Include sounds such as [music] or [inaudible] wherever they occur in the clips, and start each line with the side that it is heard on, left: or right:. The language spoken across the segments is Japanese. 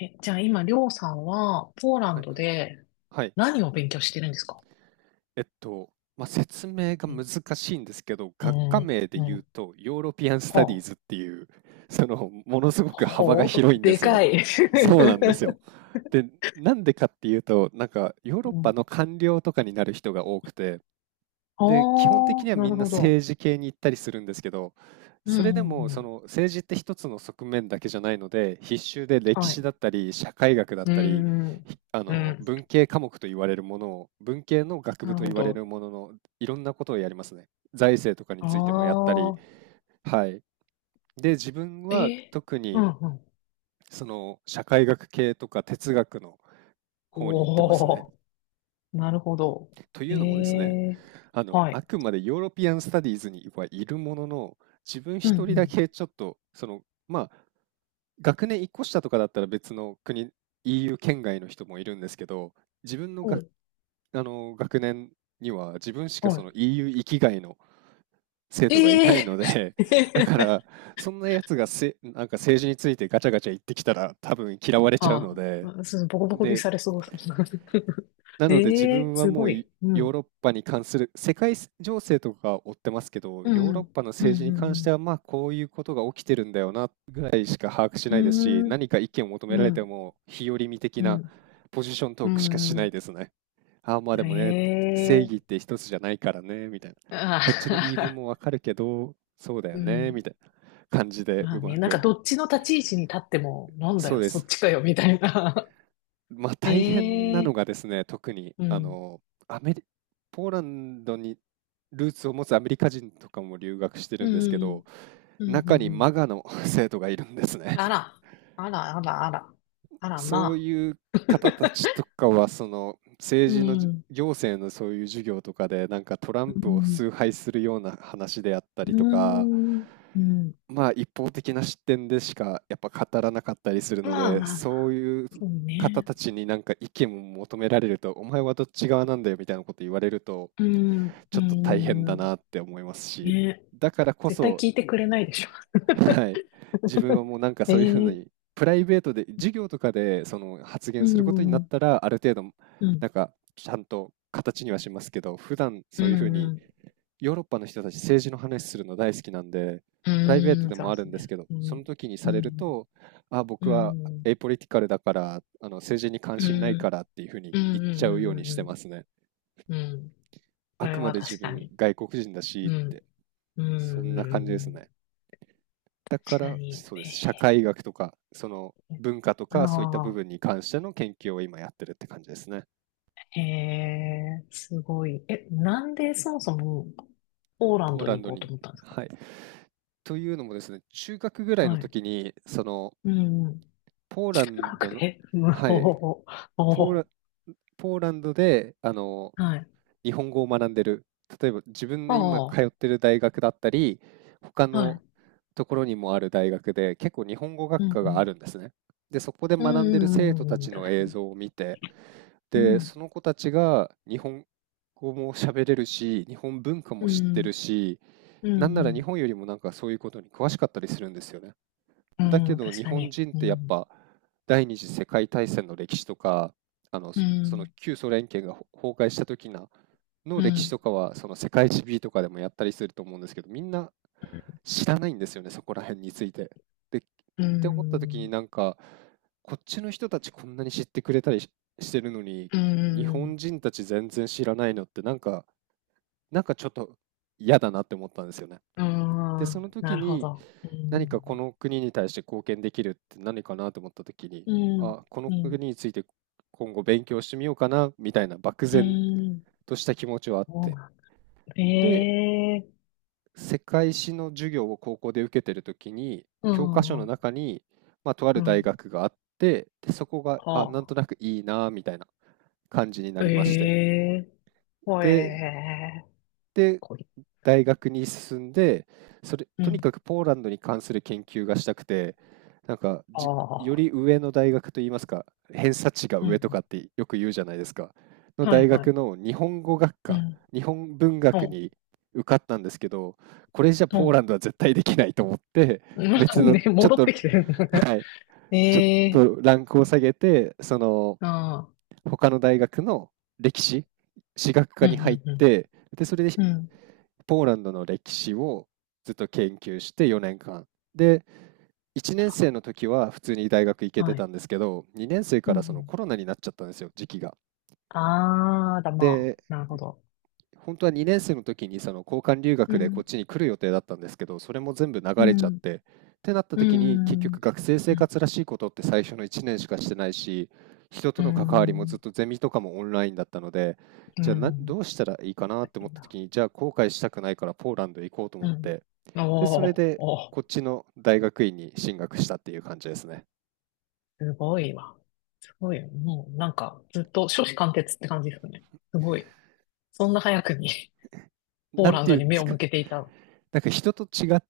left: え、じゃあ今、りょうさんは、ポーラ
right: は
left: ン
right: い
left: ド
right: はい。
left: で
right: はい。
left: 何を勉強してるんですか？
right: えっと、説明が
left: う
right: 難しいんですけど、学科
left: ん、
right: 名で
left: う
right: 言う
left: ん、
right: と、ヨーロピアン・スタディー
left: は
right: ズっていう、ものすご
left: あ、
right: く幅が
left: ほう、
right: 広いんで
left: で
right: すよ。
left: かい。
right: そうなん
left: [laughs]
right: ですよ。で、なんでかっていうと、ヨーロ
left: う
right: ッパ
left: ん。
right: の官僚とかになる人が多くて、
left: あ
right: で、基本的に
left: あ、
right: は
left: な
right: み
left: る
right: んな
left: ほど。
right: 政治系に行ったりするんですけど、
left: うん、
right: それで
left: う
right: も
left: ん、う
right: そ
left: ん。
right: の政治って一つの側面だけじゃないので、必修で歴
left: は
right: 史だ
left: い。
right: ったり、社会学だっ
left: う
right: たり、
left: ん、
right: ひあ
left: う
right: の
left: ん、
right: 文系科目と言われるものを、文系の学
left: な
right: 部
left: る
right: と
left: ほ
right: 言われ
left: ど。
right: るものの、いろんなことをやりますね。財政とかに
left: あ
right: ついてもやったり。
left: あ、
right: はい。で、自分
left: え
right: は
left: ー、
right: 特
left: う
right: に
left: ん、うん。
right: その社会学系とか哲学の方に行ってますね。
left: おー、なるほど。
right: とい
left: え
right: うのもですね、
left: え、
right: あの、
left: は
right: あ
left: い。
right: くまでヨーロピアンスタディーズにはいるものの、自分
left: う
right: 一人だ
left: ん、
right: けちょっと、学年一個下とかだったら別の国、EU 圏外の人もいるんですけど、自分の
left: うん。は
right: が、
left: い。
right: あの、学年には自分しか
left: は
right: その EU 域外の生
left: い。
right: 徒がい
left: え
right: ないの
left: え
right: で、[laughs] だか
left: ー [laughs]
right: ら、そんなやつがせ、なんか政治についてガチャガチャ言ってきたら多分嫌われちゃうの
left: あ
right: で、
left: あ、そう、ボコボコに
right: で、
left: されそう。[laughs]
right: なので自
left: ええ、
right: 分は
left: す
right: も
left: ご
right: うい
left: い。う
right: ヨーロ
left: ん。
right: ッパに関する世界情勢とか追ってますけど、
left: う
right: ヨーロッ
left: ん。
right: パの
left: う
right: 政治に関しては
left: ん。
right: まあこういうことが起きてるんだよなぐらいしか把握し
left: う
right: ないですし、
left: ん。うん。
right: 何か意見を求めら
left: う
right: れて
left: ん。
right: も日和見的
left: う
right: な
left: ん。
right: ポジショント
left: う
right: ークしかし
left: んう
right: ないで
left: ん、
right: すね。ああまあ
left: え
right: でもね、正義っ
left: え、
right: て一つじゃないからね、みたいな。
left: あ
right: こっちの言い分
left: あ、
right: もわかるけど、そうだ
left: [laughs]
right: よ
left: う
right: ね、み
left: ん。
right: たいな感じで
left: ま
right: う
left: あ
right: ま
left: ね、なんか
right: く。
left: どっちの立ち位置に立っても、なんだ
right: そう
left: よ、
right: で
left: そ
right: す。
left: っちかよ、みたいな。
right: まあ
left: [laughs]
right: 大変な
left: え
right: の
left: え、
right: がですね、特に
left: う
right: あ
left: ん。
right: のアメリ、ポーランドにルーツを持つアメリカ人とかも留学して
left: う
right: るんですけど、
left: ん。うん。うん。う
right: 中
left: ん
right: に
left: う
right: マ
left: ん、
right: ガの [laughs] 生徒がいるんですね。
left: あら。あら、あら、あら。あら、
right: そう
left: ま
right: いう
left: あ。
right: 方たち
left: [laughs]
right: とかは、その
left: う
right: 政治のじ
left: ん。
right: 行政のそういう授業とかで、なんかトラ
left: う
right: ンプを
left: ん。
right: 崇拝するような話であった
left: う
right: りとか、
left: ん。うん。
right: まあ、一方的な視点でしかやっぱ語らなかったりするの
left: まあ
right: で、
left: まあま
right: そう
left: あ、
right: いう
left: そう
right: 方
left: ね。
right: たちになんか意見を求められると、お前はどっち側なんだよみたいなこと言われると、
left: うん、う
right: ちょっと大
left: ん、
right: 変だ
left: うん、
right: なって思いますし、
left: ね。
right: だからこ
left: 絶対
right: そ、
left: 聞いてくれないでしょ。
right: はい、自分はもうなんかそういうふうに、
left: [laughs] ええ、
right: プライベートで、授業とかでその発
left: う
right: 言することになっ
left: ん、
right: たら、ある程度、
left: うん、
right: なんかちゃんと形にはしますけど、普段
left: う
right: そういうふうに
left: ん、
right: ヨーロッパの人たち政治の話するの大好きなんで、
left: う
right: プライベー
left: ん、
right: ト
left: うん、
right: で
left: そう
right: も
left: で
right: ある
left: す
right: んです
left: ね。
right: けど、
left: う
right: そ
left: ん、
right: の時にさ
left: う
right: れる
left: ん、
right: と、あ、
left: う
right: 僕はエ
left: ん、
right: イポリティカルだから、あの政治に関
left: う
right: 心ないか
left: ん、
right: らっていうふうに
left: うん、う
right: 言っちゃうように
left: ん、
right: し
left: う
right: てま
left: ん、
right: すね。
left: うん、うん、そ
right: あ
left: れ
right: くま
left: は
right: で自
left: 確か
right: 分
left: に。
right: 外国人だし
left: う
right: っ
left: ん、
right: て、
left: う
right: そん
left: ん、
right: な
left: う
right: 感じです
left: ん、
right: ね。だか
left: 確か
right: ら、
left: に。
right: そうで
left: え
right: す。社
left: え、
right: 会学とか、その文化と
left: あ
right: かそういった部分
left: あ、
right: に関しての研究を今やってるって感じですね。
left: へえ、すごい。え、なんでそもそもポーラン
right: ポー
left: ド
right: ラ
left: に
right: ン
left: 行
right: ド
left: こうと
right: に。
left: 思ったんですか？
right: はい。というのもですね、中学ぐらいの
left: はい。
right: 時に、その、
left: うん、
right: ポーランド
left: 確
right: の、
left: 定。[laughs] 無
right: は
left: 法。
right: い、ポー
left: おー、
right: ラ、ポーランドで、あの、
left: はい。
right: 日本語を学んでる。例えば自分
left: あ
right: の今通
left: あ、
right: ってる大学だったり、他
left: はい。
right: のところにもある大学で結構日本語
left: う
right: 学
left: ん、
right: 科
left: う
right: があ
left: ん。
right: るんですね。で、そこで
left: う
right: 学んで
left: ん、
right: る
left: うん、
right: 生徒
left: う
right: た
left: ん、うん、
right: ち
left: 確
right: の
left: か
right: 映
left: に。
right: 像を見て、
left: う
right: で、
left: ん、
right: その子たちが日本語も喋れるし、日本文化
left: う
right: も知ってる
left: ん、
right: し、
left: うん、うん、
right: なんなら日本よりもなんかそういうことに詳しかったりするんですよね。
left: う
right: だけ
left: ん、
right: ど
left: 確
right: 日
left: か
right: 本
left: に。
right: 人っ
left: う
right: てやっ
left: ん、
right: ぱ第二次世界大戦の歴史とかあの
left: う
right: そその
left: ん、
right: 旧ソ連圏が崩壊した時なの
left: う
right: 歴史
left: ん、
right: とかはその世界史 B とかでもやったりすると思うんですけど、みんな知らないんですよね、そこら辺について。でっ
left: う
right: て思った時に、
left: ん、
right: なんかこっちの人たちこんなに知ってくれたりしてるのに
left: う
right: 日本
left: ん、
right: 人たち全然知らないのって、なんかちょっと嫌だなって思ったんですよね。
left: う
right: で、その
left: ん、な
right: 時
left: るほ
right: に
left: ど。う
right: 何かこ
left: ん、
right: の国に対して貢献できるって何かなと思った時に、
left: うん、
right: あ、この
left: うん、
right: 国について今後勉強してみようかなみたいな漠
left: う
right: 然
left: ん、
right: とした気持ちはあっ
left: そう
right: て。
left: なんだ。え
right: で、
left: え、
right: 世界史の授業を高校で受けてる時に、
left: う
right: 教科書
left: ん、
right: の
left: う
right: 中に、まあ、とある
left: ん、
right: 大学があって、で、そこが、あ、なん
left: は
right: となくいいなみたいな感じにな
left: あ。え
right: りまして。
left: え、ほ
right: で、
left: えー、
right: で、
left: こい。
right: 大学に進んで、それ、
left: う
right: とにか
left: ん、
right: くポーランドに関する研究がしたくて、なんか
left: あ
right: じ、より
left: あ。
right: 上の大学といいますか、偏差値が
left: う
right: 上と
left: ん。
right: かってよく言うじゃないですか、の
left: はい
right: 大
left: は
right: 学
left: い。
right: の日本語学
left: う
right: 科、
left: ん。
right: 日本文
left: ほ
right: 学
left: う。
right: に受かったんですけど、これじゃポ
left: ほ
right: ーラ
left: う。
right: ンドは絶対できないと思って、別
left: うん [laughs]
right: の、
left: ね、
right: ちょっ
left: 戻っ
right: と、
left: てきてる。
right: はい、
left: [laughs] え
right: ちょっ
left: え
right: とランクを下げて、その、
left: ー。ああ。
right: 他の大学の歴史、史学
left: う
right: 科
left: ん
right: に入っ
left: うん、
right: て、で、それで
left: うん。うん。
right: ポーランドの歴史をずっと研究して4年間。で、1年生の時は普通に大学行けて
left: は
right: た
left: い。
right: んですけど、2年生か
left: うんう
right: らその
left: ん。
right: コロナになっちゃったんですよ、時期が。
left: ああ、だ、まあ。
right: で、
left: なるほど。
right: 本当は2年生の時にその交換留
left: う
right: 学でこ
left: ん。
right: っちに来る予定だったんですけど、それも全部流
left: う
right: れちゃっ
left: ん。
right: て、ってなった
left: う
right: 時に結
left: ん。
right: 局学生
left: う
right: 生
left: ん。
right: 活らしいことって最初の1年しかしてないし、人と
left: う
right: の関わりもずっ
left: ん。
right: とゼミとかもオンラインだったので、
left: う
right: じゃあ
left: ん。
right: どうしたらいいかなっ
left: 大
right: て思っ
left: 変
right: た
left: だ。
right: 時に、じゃあ後悔したくないからポーランド行こうと思
left: う
right: っ
left: ん。
right: て、で、それ
left: おー
right: で、
left: おー、
right: こっちの大学院に進学したっていう感じですね。
left: すごいわ。すごいよ。もうなんか、ずっと初志貫徹って感じですね。すごい。そんな早くに [laughs] ポー
right: なん
left: ラン
right: て
left: ド
right: いう
left: に
right: んで
left: 目
right: す
left: を
right: か、
left: 向けていた。
right: なんか人と違っ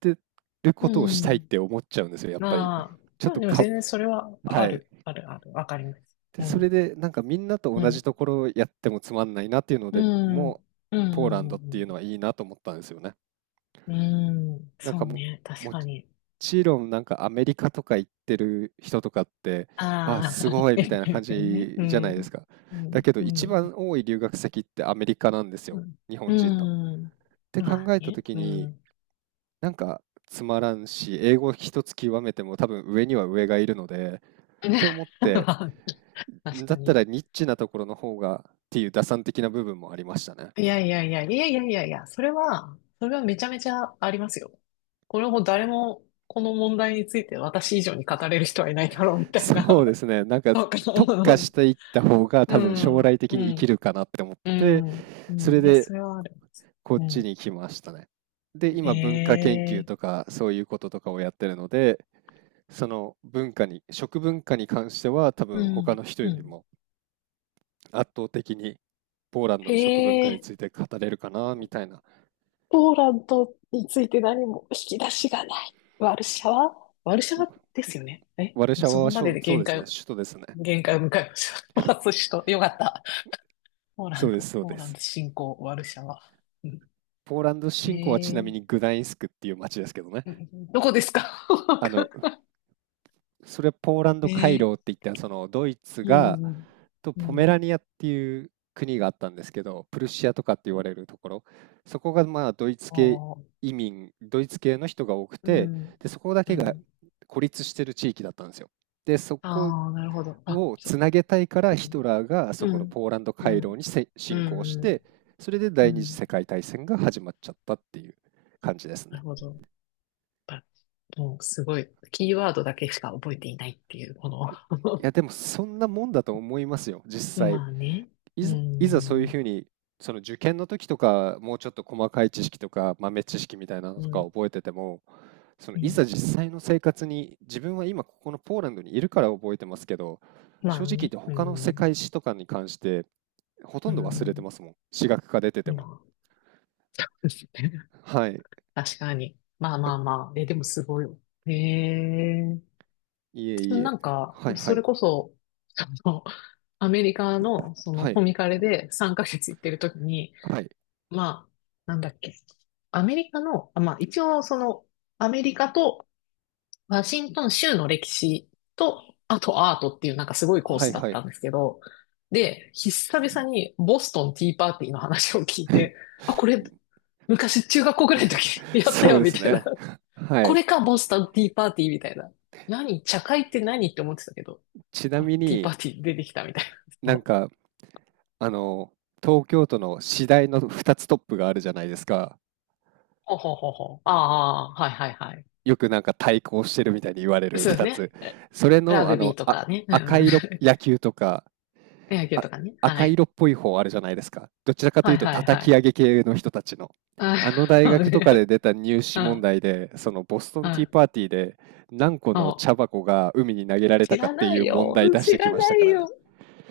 right: てる
left: う
right: ことをしたいっ
left: ん。
right: て思っちゃうんですよ、やっぱり。
left: まあ、
right: ちょっ
left: まあ
right: と
left: でも
right: か、
left: 全然それは
right: は
left: あ
right: い。
left: る、ある、ある、わかります。
right: で、
left: う
right: それ
left: ん、
right: で、なんかみんなと
left: う
right: 同じ
left: ん、
right: ところをやってもつまんないなっていうの
left: う
right: で、
left: ん、う
right: も
left: ん、
right: う、
left: う
right: ポーランドっていうの
left: ん、
right: はいいなと思ったんですよね。
left: うん、うんうん、
right: なん
left: そ
right: か
left: う
right: も、
left: ね、確
right: も
left: かに。
right: ちろんなんかアメリカとか行ってる人とかって、あ、
left: あ
right: す
left: あ、
right: ご
left: [laughs]
right: いみた
left: で
right: いな感
left: すよね。
right: じ
left: う
right: じゃないで
left: ん、
right: すか。
left: う
right: だ
left: ん、
right: けど
left: う
right: 一
left: ん、
right: 番多い留学先ってアメリカなんです
left: う
right: よ。
left: ん、
right: 日本人の。っ
left: うん、
right: て考
left: まあ
right: えた
left: ね、
right: 時
left: う
right: に、
left: ん。
right: なんかつまらんし、英語一つ極めても多分上には上がいるので、
left: [laughs]
right: って思って、
left: 確か
right: だった
left: に。
right: らニッチなところの方がっていう打算的な部分もありましたね。
left: いやいやいや、いやいやいやいや、それは、それはめちゃめちゃありますよ。これも誰も、この問題について私以上に語れる人はいないだろう、みたい
right: そ
left: な。
right: うですね。なんか
left: そうか。
right: 特化
left: [laughs]
right: していった方が
left: う
right: 多分将
left: ん。
right: 来的
left: う
right: に生き
left: ん。
right: るかなって思っ
left: う
right: て、
left: ん。う
right: それ
left: ん。いや、
right: で
left: それはある。
right: こっ
left: う
right: ち
left: ん。
right: に来ましたね。で、
left: へ
right: 今文化研究
left: え。
right: とかそういうこととかをやってるので、その文化に、食文化に関しては多
left: う
right: 分他の
left: ん。
right: 人
left: う
right: より
left: ん。
right: も圧倒的にポーランド
left: へ
right: の食文化に
left: え。
right: ついて語れるかなみたいな。
left: ポーランドについて何も引き出しがない。ワルシャワ、ワルシャ
right: う
left: ワですよね。え、
right: ワルシ
left: もう
right: ャ
left: そ
right: ワは
left: こま
right: そ
left: で
right: う
left: で
right: そう
left: 限
right: です
left: 界
right: ね、
left: を、
right: 首都ですね。
left: 限界を迎えました。[laughs] 私と、よかった。ポーラ
right: そ
left: ン
right: うです、
left: ド、
right: そう
left: ポー
right: で
left: ラン
right: す。
left: ド侵攻、ワルシャワ。うん、
right: ポーランド侵攻はちな
left: え
right: み
left: ー、
right: にグダインスクっていう街ですけどね。
left: うん、どこですか？
right: あの、それはポーラン
left: [laughs]
right: ド回
left: え
right: 廊って
left: ー、
right: 言った、そのドイツ
left: う
right: が
left: ん、
right: と
left: う
right: ポメ
left: ん。
right: ラニアっていう国があったんですけど、プルシアとかって言われるところ、そこがまあドイツ
left: あ
right: 系
left: あ、
right: 移民、ドイツ系の人が多く
left: う
right: て、
left: ん。
right: でそこだ
left: う
right: けが
left: ん。
right: 孤立してる地域だったんですよ。でそこ
left: ああ、なるほど。あ、
right: を
left: そ
right: つなげたいからヒトラーがそ
left: う。う
right: この
left: ん。
right: ポーランド
left: う
right: 回廊
left: ん。
right: に
left: う
right: 侵攻し
left: ん。うん。
right: て、それで
left: う
right: 第二次
left: ん、
right: 世界大戦が始まっちゃったっていう感じです
left: な
right: ね。
left: るほど。やっぱもうすごい、キーワードだけしか覚えていないっていう、こ
right: い
left: の
right: やでもそんなもんだと思いますよ、
left: [laughs]
right: 実際。
left: まあね。
right: い
left: う
right: ざ、いざそういう
left: ん。
right: ふうに、その受験の時とか、もうちょっと細かい知識とか、豆知識みたいなの
left: う
right: とか
left: ん。
right: 覚えてても、その
left: う
right: い
left: ん。
right: ざ実際の生活に、自分は今ここのポーランドにいるから覚えてますけど、
left: ま
right: 正
left: あ
right: 直言っ
left: ね。
right: て
left: う
right: 他の世
left: ん。
right: 界史とかに関して、ほと
left: う
right: んど忘れて
left: ん。
right: ますもん。史学科出てて
left: ま
right: も。
left: あ。[laughs]
right: はい。
left: 確かに。まあ
right: だ
left: まあまあ。え、でもすごい。へえ。
right: いえい
left: な
right: え。
left: んか、
right: はいは
left: そ
right: い。
left: れこそ、あの、アメリカの、その、
right: は
left: コ
right: い。
left: ミカレで3ヶ月行ってる時に、
right: はい。
left: まあ、なんだっけ、アメリカの、あ、まあ、一応、その、アメリカとワシントン州の歴史と、あとアートっていう、なんかすごいコー
right: は
left: ス
right: い
left: だっ
right: は
left: た
right: い。
left: んですけど、で、久々にボストンティーパーティーの話を聞いて、
right: [laughs]
left: あ、これ、昔中学校ぐらいの時 [laughs] やった
right: そう
left: よ、
right: で
left: み
right: す
left: たいな。
right: ね。は
left: こ
right: い。
left: れか、ボストンティーパーティーみたいな。何、茶会って何って思ってたけど、
right: ちな
left: あ、
right: み
left: ティーパー
right: に、
left: ティー出てきたみたい
right: な
left: な。
right: ん
left: [laughs]
right: かあの、東京都の私大の2つトップがあるじゃないですか。
left: ほうほうほうほう。ああ、はいはいはい。
right: よくなんか対抗してるみたいに言われる
left: そうです
right: 2つ。
left: ね。え、
right: それ
left: ラ
right: の、
left: グビーとかね。う
right: 赤
left: んうん。
right: 色
left: [laughs]
right: 野球とか、
left: 野球
right: あ、
left: とかね。は
right: 赤
left: い。
right: 色っぽい方あるじゃないですか。どちらかと
left: は
right: いう
left: い
right: と
left: はいは
right: 叩き
left: い。
right: 上げ系の人たちの。
left: あ、
right: あの大
left: そう
right: 学と
left: ね。
right: かで出た入
left: う
right: 試問
left: ん、
right: 題で、そのボスト
left: う
right: ンティー
left: ん。
right: パーティーで何個の
left: そ
right: 茶箱が海に投げら
left: う。
right: れた
left: 知
right: かっ
left: ら
right: て
left: な
right: い
left: い
right: う問
left: よ。
right: 題出し
left: 知
right: てき
left: ら
right: ました
left: な
right: か
left: い
right: ら
left: よ。
right: ね。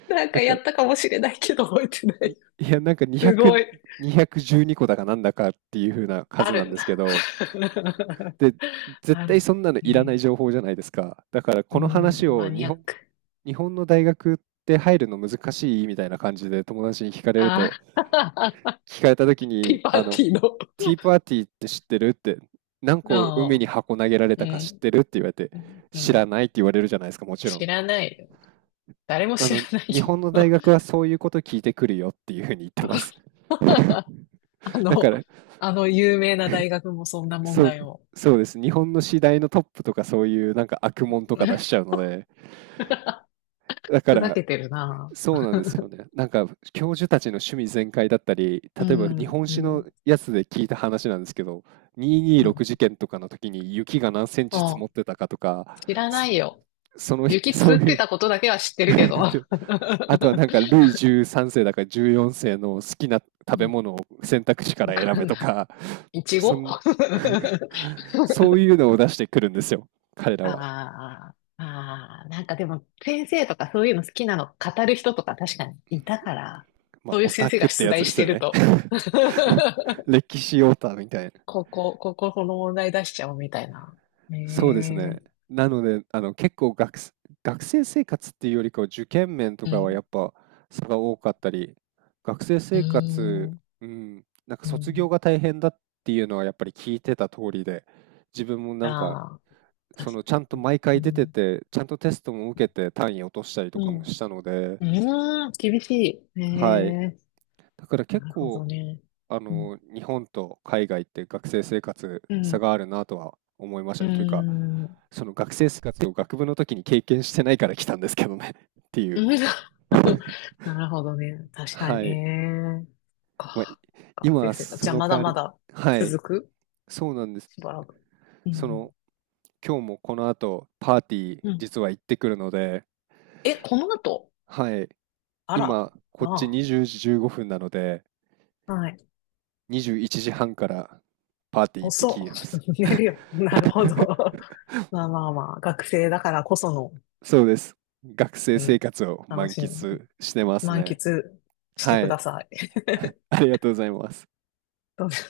left: なんか
right: だ
left: や
right: から、
left: ったかもしれないけど覚えてな
right: ん
left: い。
right: いや、なんか
left: すご
right: 200、
left: い。
right: 212個だかなんだかっていう風な
left: あ
right: 数な
left: る
right: ん
left: ん
right: で
left: だ。
right: すけど、
left: [laughs]
right: で、絶
left: ある
right: 対
left: ん
right: そ
left: だ。
right: んなのいらな
left: ね、
right: い情報じゃないですか。だから
left: う
right: この話
left: ん、マ
right: を
left: ニアック。
right: 日本の大学って入るの難しいみたいな感じで友達に聞かれる
left: あ
right: と、
left: あ、
right: 聞かれた時
left: [laughs] テ
right: に、
left: ィーパー
right: あ
left: テ
right: の、
left: ィーの。
right: ティーパーティーって知ってるって、何個海
left: あ
right: に
left: あ、
right: 箱投げられ
left: う
right: たか知っ
left: ん。
right: てるって言われて、
left: うん。う
right: 知ら
left: ん。
right: ないって言われるじゃないですか、もちろん。
left: 知らないよ。誰も
right: あ
left: 知ら
right: の、
left: ない
right: 日本の大
left: よ。
right: 学はそういうこと聞いてくるよっていうふうに言ってます。
left: [laughs] あ
right: だか
left: の、
right: ら、
left: あの有名な大学もそんな問
right: そう、
left: 題を。
right: そうです。日本の次第のトップとかそういうなんか悪もんとか出しちゃうので、
left: [laughs]
right: だか
left: ふざ
right: ら
left: けてるな。
right: そうなんですよね。なんか教授たちの趣味全開だったり、
left: う
right: 例えば日
left: ん、
right: 本
left: う
right: 史の
left: ん、
right: やつで聞いた話なんですけど、
left: うん。
right: 226事件とかの時に雪が何センチ積もっ
left: も
right: てたかとか、
left: う、知らな
right: そ、
left: いよ。
right: その日、[laughs]
left: 雪
right: そ
left: 積
right: う
left: っ
right: い
left: て
right: う
left: たことだけは知ってるけど。
right: [laughs] あとは
left: [laughs]
right: なんか、ルイ13世だから14世の好きな
left: う
right: 食べ
left: ん、
right: 物を選択肢か
left: わ
right: ら選
left: か
right: べ
left: ん
right: と
left: ない。
right: か、
left: いち
right: そ
left: ご [laughs]
right: ん
left: あ
right: [laughs] そういうのを出してくるんですよ、彼らは。
left: あ、ああ、なんかでも先生とかそういうの好きなの語る人とか確かにいたから、
right: まあ、
left: そういう
right: オ
left: 先
right: タ
left: 生
right: ク
left: が
right: って
left: 出
right: やつ
left: 題
right: で
left: し
right: す
left: て
right: よ
left: る
right: ね。
left: と [laughs]
right: [laughs] 歴史オタみたいな。
left: ここ、ここ、この問題出しちゃおうみたいな。
right: そうですね。
left: ね、
right: なので、あの、結構学生生活っていうよりかは受験面と
left: え。う
right: かはや
left: ん。
right: っぱ差が多かったり、学生
left: うー
right: 生活、
left: ん。
right: うん、なんか
left: う
right: 卒業
left: ん。
right: が大変だっていうのはやっぱり聞いてた通りで、自分もなんか、
left: ああ、
right: そ
left: 確か
right: のちゃんと
left: に。
right: 毎
left: う
right: 回出て
left: ん。
right: て、ちゃんとテストも受けて単位落としたりと
left: う
right: か
left: ん。
right: もしたので、
left: うーん、厳しい。
right: はい。
left: ね、
right: だから
left: え。な
right: 結
left: るほ
right: 構、
left: どね。
right: あ
left: うん。
right: の、日本と海外って学生生活
left: う
right: 差
left: ん。
right: があるなとは思いました
left: うー
right: ね。というか、
left: ん。うん
right: その学生生活を学部の時に経験してないから来たんですけどね [laughs] っていう。
left: [laughs] なるほどね。確か
right: は
left: に。え
right: い。
left: え。
right: まあ、い
left: か。学生
right: 今、
left: 生活。
right: そ
left: じゃあ、
right: の
left: ま
right: 代
left: だ
right: わ
left: ま
right: り、
left: だ
right: はい。
left: 続く
right: そうなんです。
left: しばらく。う
right: そ
left: ん。
right: の、今日もこの後、パーティー、
left: うん。
right: 実は行ってくるので、
left: え、この後？
right: はい。
left: あら、
right: 今、こっち
left: な
right: 20時15分なので、
left: あ。はい。
right: 21時半からパーティー行って
left: 遅
right: きま
left: っ。
right: す。
left: [laughs] 寝るよ。なるほど。[laughs] まあまあまあ、学生だからこその、
right: そうです。学生
left: う
right: 生
left: ん、
right: 活を
left: 楽
right: 満
left: しみ。
right: 喫してます
left: 満喫
right: ね。
left: して
right: は
left: く
right: い。
left: ださい。[laughs]
right: ありがとうございます。
left: どうぞ